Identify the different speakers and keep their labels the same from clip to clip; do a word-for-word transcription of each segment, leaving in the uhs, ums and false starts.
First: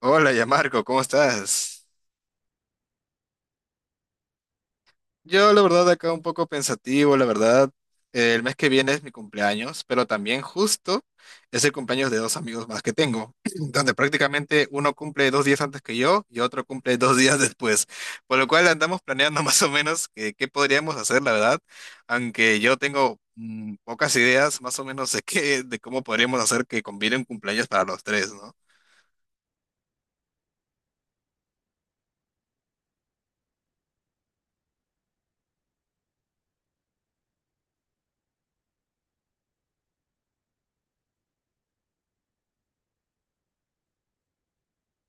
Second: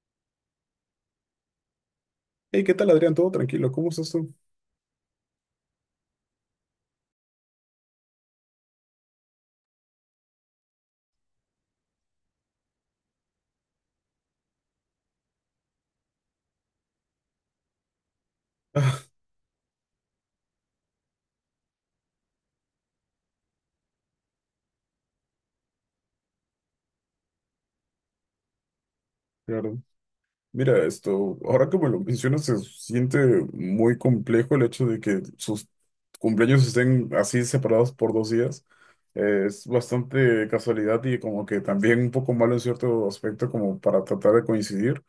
Speaker 1: Hola, ya Marco, ¿cómo estás?
Speaker 2: Hey, ¿qué tal, Adrián? ¿Todo tranquilo? ¿Cómo estás tú?
Speaker 1: Yo, la verdad, acá un poco pensativo, la verdad. Eh, el mes que viene es mi cumpleaños, pero también justo es el cumpleaños de dos amigos más que tengo, donde prácticamente uno cumple dos días antes que yo y otro cumple dos días después, por lo cual andamos
Speaker 2: Ah,
Speaker 1: planeando más o menos que- qué podríamos hacer, la verdad, aunque yo tengo mm, pocas ideas más o menos de qué, de cómo podríamos hacer que conviene un cumpleaños para los tres, ¿no?
Speaker 2: claro. Mira, esto, ahora que me lo mencionas, se siente muy complejo el hecho de que sus cumpleaños estén así separados por dos días. Eh, es bastante casualidad y como que también un poco malo en cierto aspecto como para tratar de coincidir.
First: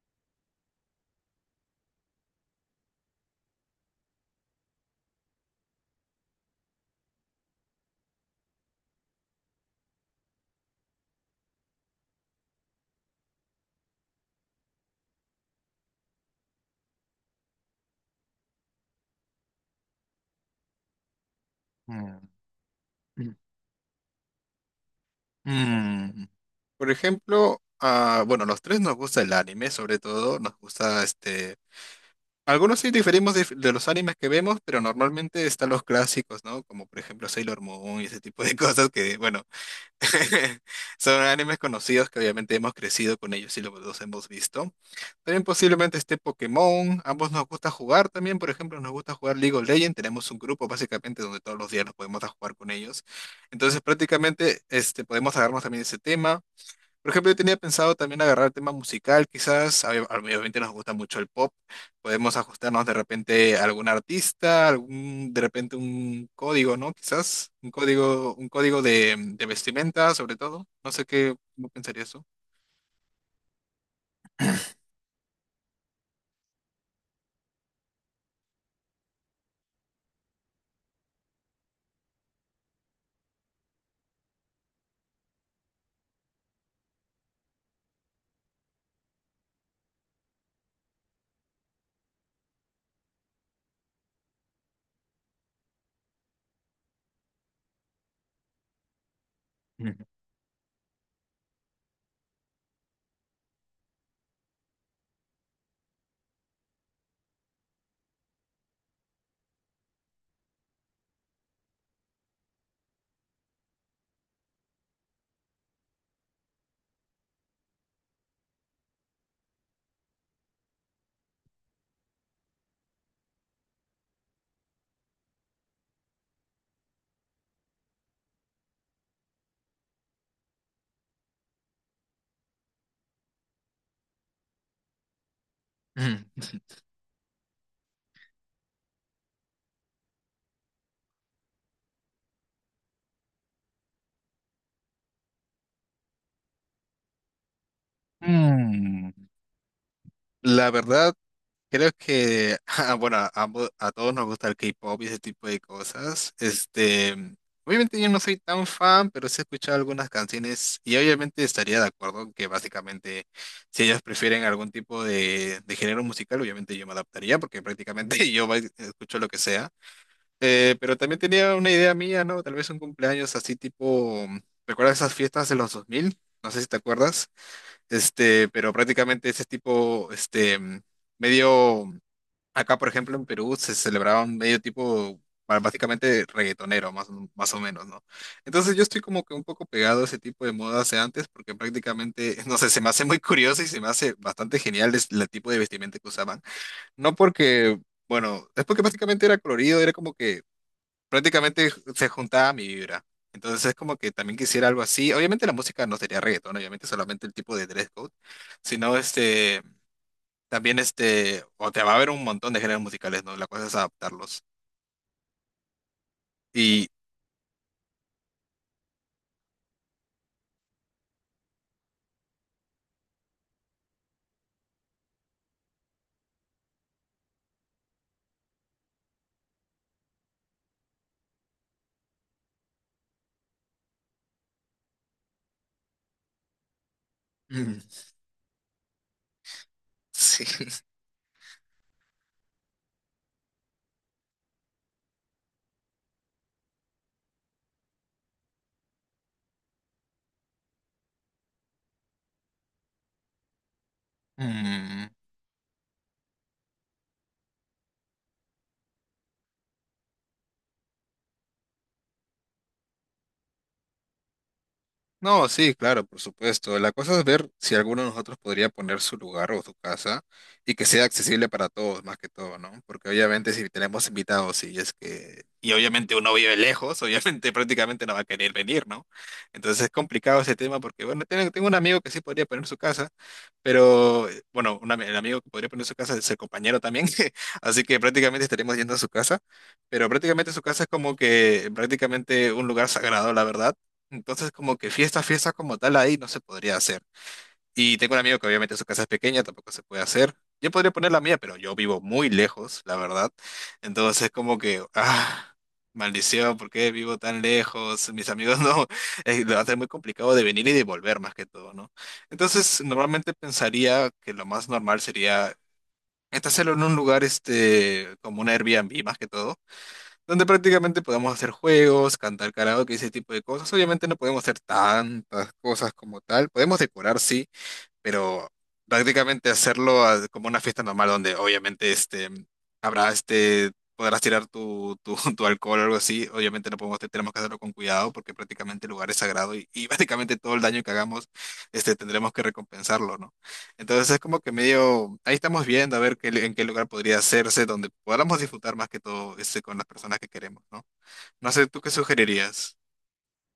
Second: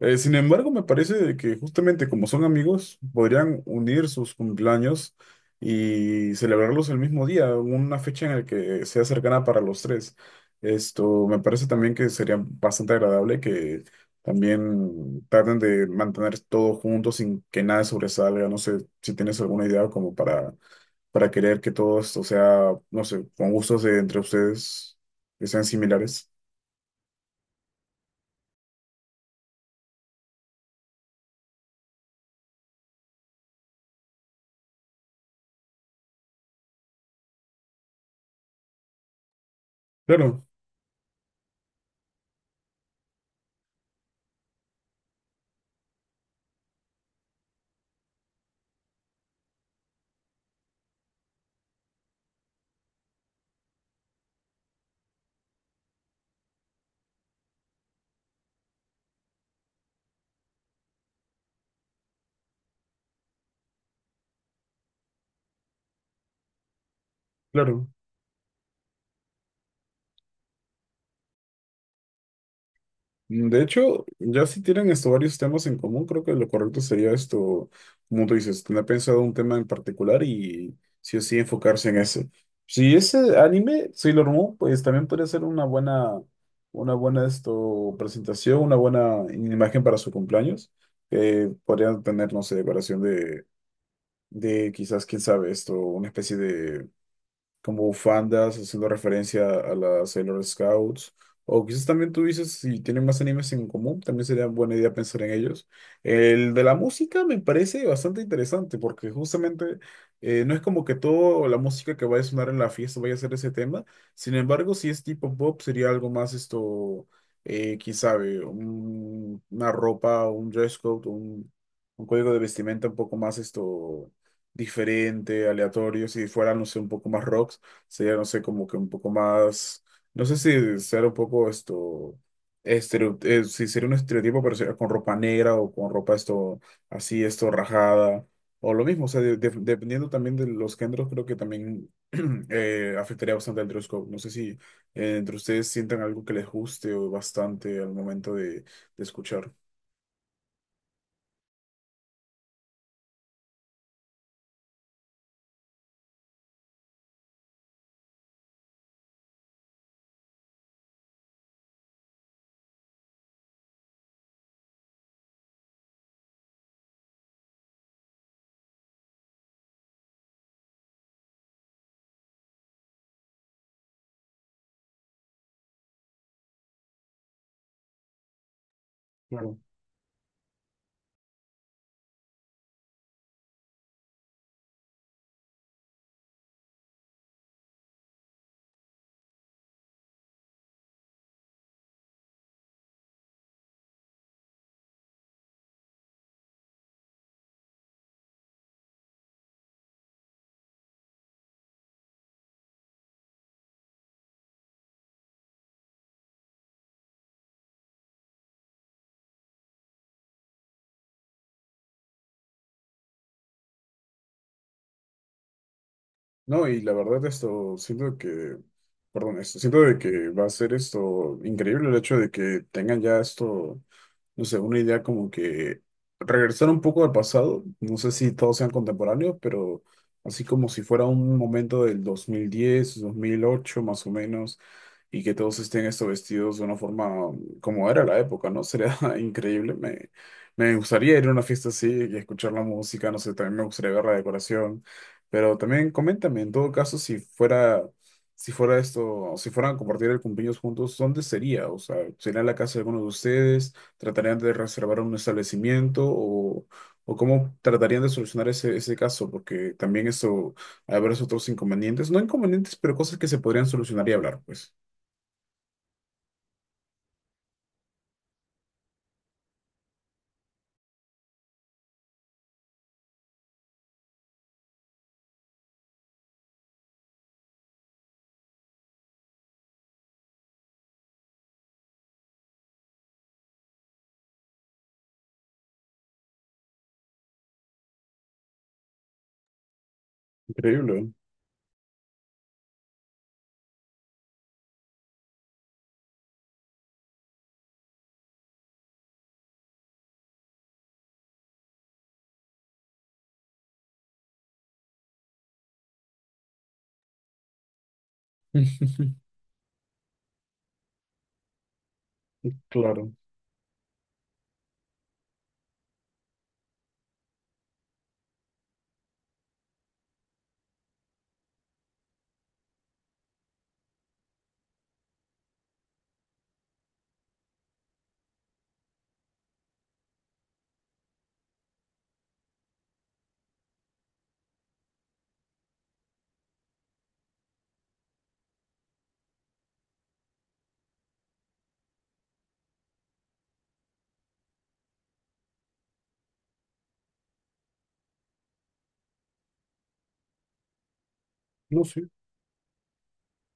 Speaker 2: Eh, sin embargo, me parece de que justamente como son amigos, podrían unir sus cumpleaños y celebrarlos el mismo día, una fecha en la que sea cercana para los tres. Esto me parece también que sería bastante agradable que también traten de mantener todo junto sin que nada sobresalga. No sé si tienes alguna idea como para, para querer que todo esto sea, no sé,
Speaker 1: Mm.
Speaker 2: con gustos de entre ustedes que sean
Speaker 1: Mm,
Speaker 2: similares.
Speaker 1: Por ejemplo, ah, bueno, los tres nos gusta el anime, sobre todo, nos gusta este. Algunos sí diferimos de, de los animes que vemos, pero normalmente están los clásicos, ¿no? Como por ejemplo Sailor Moon y ese tipo de cosas que, bueno,
Speaker 2: Claro,
Speaker 1: son animes conocidos que obviamente hemos crecido con ellos y lo- los hemos visto. También posiblemente esté Pokémon. Ambos nos gusta jugar también. Por ejemplo, nos gusta jugar League of Legends. Tenemos un grupo básicamente donde todos los días nos podemos a jugar con ellos. Entonces prácticamente este, podemos agarrarnos también ese tema. Por ejemplo, yo tenía pensado también agarrar el tema musical, quizás, ob- obviamente nos gusta mucho el pop, podemos ajustarnos de repente a algún artista, algún, de repente un código, ¿no? Quizás, un
Speaker 2: claro.
Speaker 1: código, un código de, de vestimenta, sobre todo. No sé qué, cómo pensarías tú.
Speaker 2: De hecho, ya si tienen esto varios temas en común, creo que lo correcto sería esto, como tú dices, tener pensado un tema en particular y sí o sí enfocarse en ese. Si ese anime, Sailor Moon, pues también puede ser una buena, una buena esto, presentación, una buena imagen para su cumpleaños, que podrían tener, no sé, decoración de, de quizás, quién sabe, esto, una especie de como bufandas, haciendo referencia a las Sailor Scouts. O quizás también tú dices, si tienen más animes en común, también sería buena idea pensar en ellos. El de la música me parece bastante interesante, porque justamente eh, no es como que toda la música que vaya a sonar en la fiesta vaya a ser ese tema. Sin embargo, si es tipo pop, sería algo más esto, eh, quién sabe, un- una ropa, un dress code, un, un código de vestimenta un poco más esto diferente, aleatorio. Si fuera, no sé, un poco más rocks, sería, no sé, como que un poco más, no sé si ser un poco esto, estereo, eh, si sería un estereotipo, pero sería con ropa negra o con ropa esto, así, esto, rajada, o lo mismo, o sea, de- de- dependiendo también de los géneros, creo que también eh, afectaría bastante el dress code. No sé si eh, entre ustedes sientan algo que les guste o bastante al momento de, de
Speaker 1: Mm,
Speaker 2: escuchar.
Speaker 1: La verdad, creo que, ah, bueno, a, ambos- a todos nos gusta el K-pop y ese tipo de cosas. Este, obviamente yo no soy tan fan, pero sí he escuchado algunas canciones y obviamente estaría de acuerdo en que básicamente si ellas prefieren algún tipo de, de género musical, obviamente yo me adaptaría porque prácticamente yo ba- escucho lo que sea. Eh, pero también tenía una idea mía, ¿no? Tal vez un cumpleaños así tipo, ¿recuerdas esas fiestas de los dos mil? No sé si te acuerdas. Este, pero prácticamente ese tipo, este, medio... Acá, por ejemplo, en Perú se celebraba un medio tipo, ba- básicamente reggaetonero, más, o- más o menos, ¿no? Entonces yo estoy como que un poco pegado a ese tipo de modas de antes, porque prácticamente, no sé, se me hace muy curioso y se me hace bastante genial es- el tipo de vestimenta que usaban. No porque, bueno, es porque prácticamente era colorido, era como que prácticamente se juntaba a mi vibra. Entonces es como que también quisiera algo así. Obviamente la música no sería reggaeton, obviamente solamente el tipo de dress code, sino este también este, o te va a haber un montón de géneros musicales, ¿no? La cosa es adaptarlos.
Speaker 2: No, y
Speaker 1: Y
Speaker 2: la verdad esto, siento que, perdón, esto, siento de que va a ser esto increíble el hecho de que tengan ya esto, no sé, una idea como que regresar un poco al pasado, no sé si todos sean contemporáneos, pero así como si fuera un momento del dos dos mil diez dos mil ocho más o menos, y que todos estén esto vestidos de una forma como
Speaker 1: mm,
Speaker 2: era la época, ¿no? Sería increíble, me,
Speaker 1: sí.
Speaker 2: me gustaría ir a una fiesta así y escuchar la música, no sé, también me gustaría ver la decoración. Pero también coméntame, en todo caso, si fuera, si fuera esto, si fueran a compartir el cumpleaños juntos, ¿dónde sería? O sea, ¿sería en la casa de alguno de ustedes? ¿Tratarían de reservar
Speaker 1: mm,
Speaker 2: un establecimiento? ¿O, o cómo tratarían de solucionar ese, ese caso? Porque también eso, habrá esos otros inconvenientes, no inconvenientes, pero cosas que se podrían solucionar y hablar, pues.
Speaker 1: No, sí, claro, por supuesto. La cosa es ver si alguno de nosotros podría poner su lugar o su casa y que sea accesible para todos, más que todo, ¿no? Porque obviamente si tenemos invitados y es que... Y obviamente uno vive lejos, obviamente prácticamente no va a querer venir, ¿no? Entonces es complicado ese tema porque, bueno, tengo, tengo un amigo que sí podría poner su casa, pero, eh, bueno, un ami- el amigo que podría poner su casa es el compañero también, así que prácticamente estaremos yendo a su casa, pero prácticamente su casa es
Speaker 2: Increíble.
Speaker 1: como que prácticamente un lugar sagrado, la verdad. Entonces, como que fiesta, fiesta como tal ahí no se podría hacer. Y tengo un amigo que obviamente su casa es pequeña, tampoco se puede hacer. Yo podría poner la mía, pero yo vivo muy lejos, la verdad. Entonces, como que, ah, maldición, ¿por qué vivo tan lejos? Mis amigos no, eh, lo hace muy complicado de venir y de volver más que todo, ¿no? Entonces,
Speaker 2: Claro.
Speaker 1: normalmente pensaría que lo más normal sería este, hacerlo en un lugar, este, como un Airbnb más que todo donde prácticamente podemos hacer juegos, cantar karaoke, ese tipo de cosas. Obviamente no podemos hacer tantas cosas como tal. Podemos decorar, sí, pero prácticamente hacerlo a- como una fiesta normal donde obviamente este, habrá este, podrás tirar tu, tu, tu alcohol o algo así, obviamente no podemos, tenemos que hacerlo con cuidado porque prácticamente el lugar es sagrado y, y prácticamente todo el daño que hagamos este, tendremos que recompensarlo, ¿no? Entonces es como que medio, ahí estamos viendo a ver qué, en qué lugar podría hacerse donde podamos disfrutar más que todo este, con las personas que queremos, ¿no? No sé, ¿tú
Speaker 2: No,
Speaker 1: qué
Speaker 2: sí.
Speaker 1: sugerirías?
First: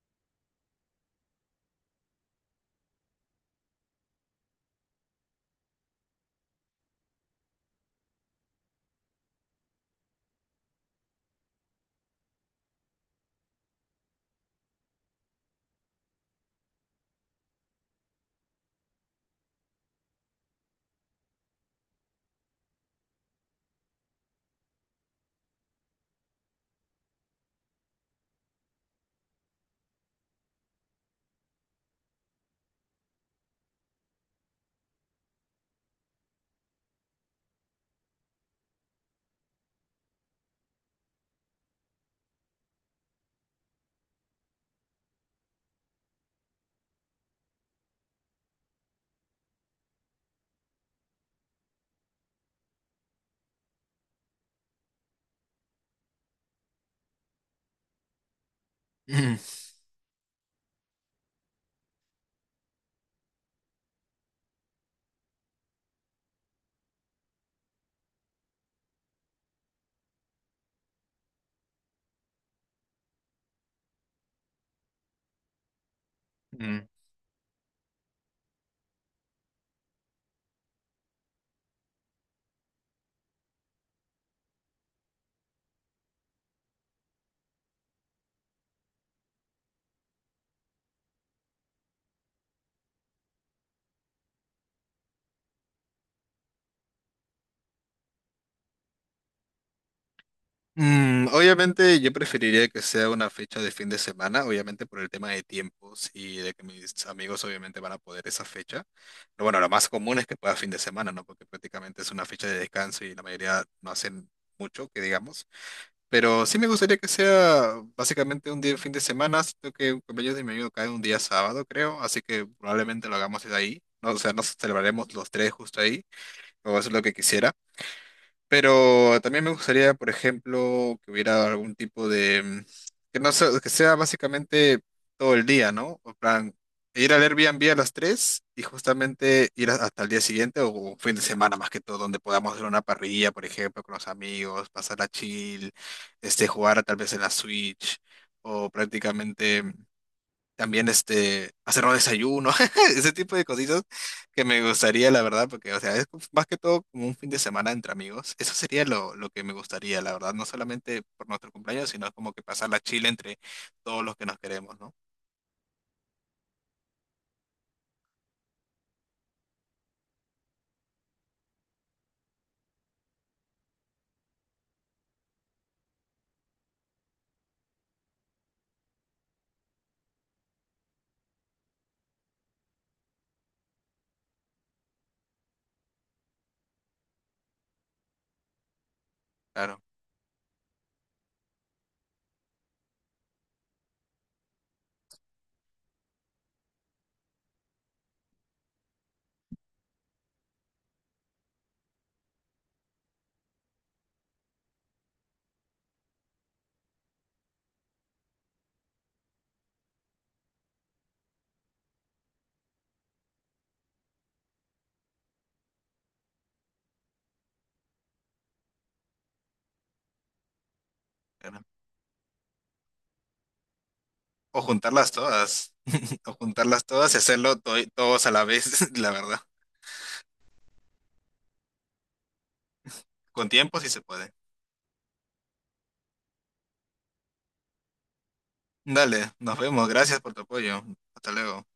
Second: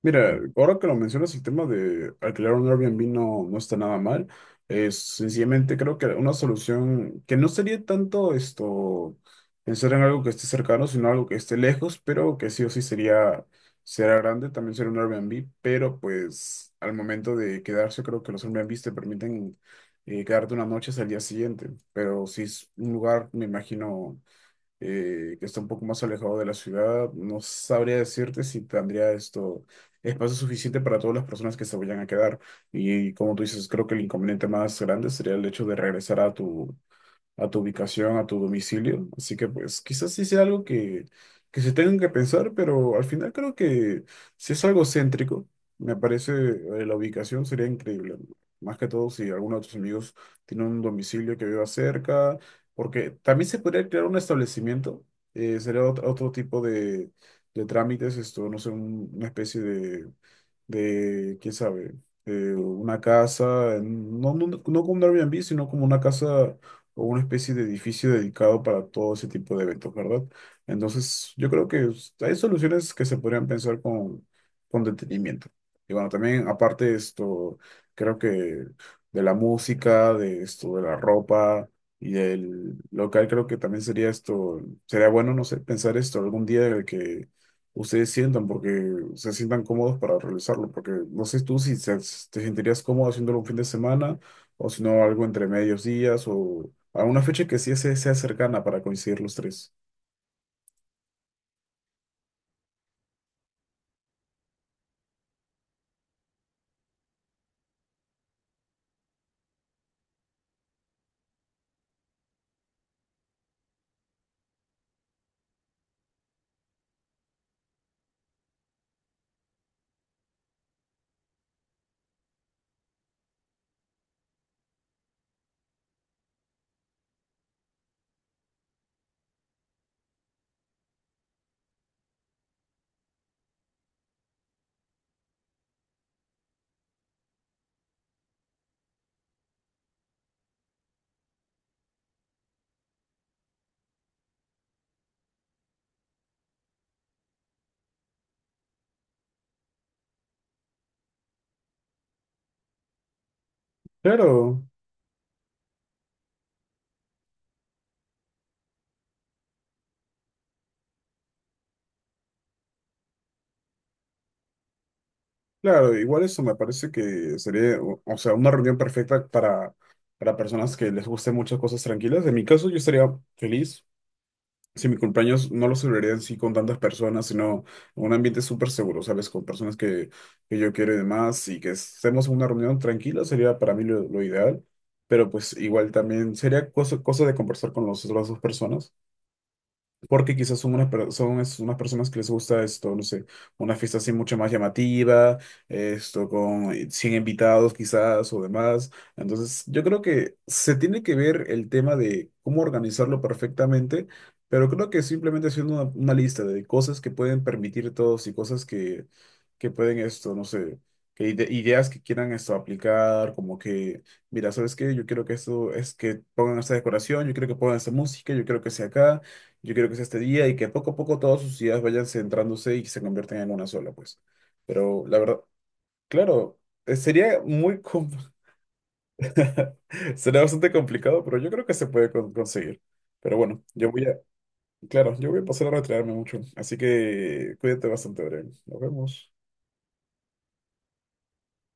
Speaker 2: Mira, ahora que lo mencionas, el tema de alquilar un Airbnb no, no está nada mal. Es sencillamente creo que una solución que no sería tanto esto pensar en algo que esté cercano, sino algo que esté lejos, pero que sí o sí sería, será grande, también sería un Airbnb, pero pues al momento de quedarse, creo que los Airbnb te permiten eh, quedarte una noche hasta el día siguiente. Pero si es un lugar, me imagino eh, que está un poco más alejado de la ciudad. No sabría decirte si tendría esto espacio suficiente para todas las personas que se vayan a quedar. Y, como tú dices, creo que el inconveniente más grande sería el hecho de regresar a tu, a tu ubicación, a tu domicilio. Así que pues quizás sí sea algo que, que se tengan que pensar, pero al final creo que si es algo céntrico, me parece eh, la ubicación sería increíble. ¿No? Más que todo si alguno de tus amigos tiene un domicilio que viva cerca, porque también se podría crear un establecimiento, eh, sería otro, otro tipo de, de trámites, esto, no sé, un- una especie de de, quién sabe, eh, una casa, no, no, no como un Airbnb, sino como una casa o una especie de edificio dedicado para todo ese tipo de eventos, ¿verdad? Entonces, yo creo que s- hay soluciones que se podrían pensar con, con detenimiento. Y bueno, también
Speaker 1: Mm.
Speaker 2: aparte de esto, creo que de la música, de esto, de la ropa y del local, creo que también sería esto, sería bueno, no sé, pensar esto algún día de que ustedes sientan, porque se sientan cómodos para realizarlo, porque no sé tú si se- si te sentirías cómodo haciéndolo un fin de semana o si no algo entre medios días o a una fecha que sí se- sea cercana para coincidir los tres.
Speaker 1: Mm, obviamente yo preferiría que sea una fecha de fin de semana, obviamente por el tema de tiempos y de que mis amigos obviamente van a poder esa fecha. Pero bueno, lo más común es que pueda fin de semana, ¿no? Porque prácticamente es una fecha de descanso y la mayoría no hacen mucho, que digamos. Pero sí me gustaría que sea básicamente un día de fin de semana, siento que el cumpleaños de mi amigo cae un día sábado, creo, así que probablemente lo hagamos desde ahí, ¿no? O sea, nos celebraremos los tres justo ahí, o eso es lo que quisiera. Pero también me gustaría, por ejemplo, que hubiera algún tipo de, mm, que no sea, que sea básicamente todo el día, ¿no? O plan, ir al Airbnb a las tres y justamente ir a- hasta el día siguiente o un fin de semana más que todo, donde podamos hacer una parrilla, por ejemplo, con los amigos, pasar a chill, este, jugar tal vez en la Switch o prácticamente mm, también este, hacer un desayuno, ese tipo de cositas que me
Speaker 2: Claro,
Speaker 1: gustaría, la verdad, porque, o sea, es más que todo como un fin de semana entre amigos. Eso sería lo, lo que me gustaría, la verdad, no solamente por nuestro cumpleaños, sino como que pasar la chile entre todos los que nos queremos, ¿no?
Speaker 2: claro, igual eso me parece que sería, o, o sea, una reunión perfecta para, para personas que les gusten muchas cosas tranquilas. En mi caso yo estaría feliz. Si mi cumpleaños no lo celebraría así con tantas personas, sino en un ambiente súper seguro, ¿sabes? Con personas que, que yo quiero y demás, y que estemos en una reunión tranquila, sería para mí lo, lo ideal, pero pues igual también sería cosa, cosa de conversar con las otras dos personas.
Speaker 1: Claro,
Speaker 2: Porque quizás son unas, per- son es- unas personas que les gusta esto, no sé, una fiesta así mucho más llamativa, esto con eh, cien invitados quizás o demás. Entonces, yo creo que se tiene que ver el tema de cómo organizarlo perfectamente, pero creo que simplemente haciendo una, una lista de cosas que pueden permitir todos y cosas que, que pueden esto, no sé, que ide- ideas que quieran esto aplicar, como que... Mira, ¿sabes qué? Yo quiero que esto es que pongan esta decoración, yo quiero que pongan esta música, yo quiero que sea acá. Yo quiero que sea este día y que poco a poco todas sus
Speaker 1: claro.
Speaker 2: ideas vayan centrándose y se conviertan en una sola, pues.
Speaker 1: O
Speaker 2: Pero
Speaker 1: juntarlas
Speaker 2: la verdad,
Speaker 1: todas, o
Speaker 2: claro,
Speaker 1: juntarlas
Speaker 2: eh,
Speaker 1: todas y
Speaker 2: sería
Speaker 1: hacerlo to-
Speaker 2: muy... com-
Speaker 1: todos a la vez, la verdad.
Speaker 2: Sería bastante complicado, pero yo creo que se puede con- conseguir. Pero
Speaker 1: Con
Speaker 2: bueno,
Speaker 1: tiempo sí
Speaker 2: yo
Speaker 1: se
Speaker 2: voy a...
Speaker 1: puede.
Speaker 2: Claro, yo voy a pasar a retirarme mucho. Así que cuídate bastante, Brian. Nos
Speaker 1: Dale,
Speaker 2: vemos.
Speaker 1: nos vemos, gracias por tu apoyo. Hasta luego.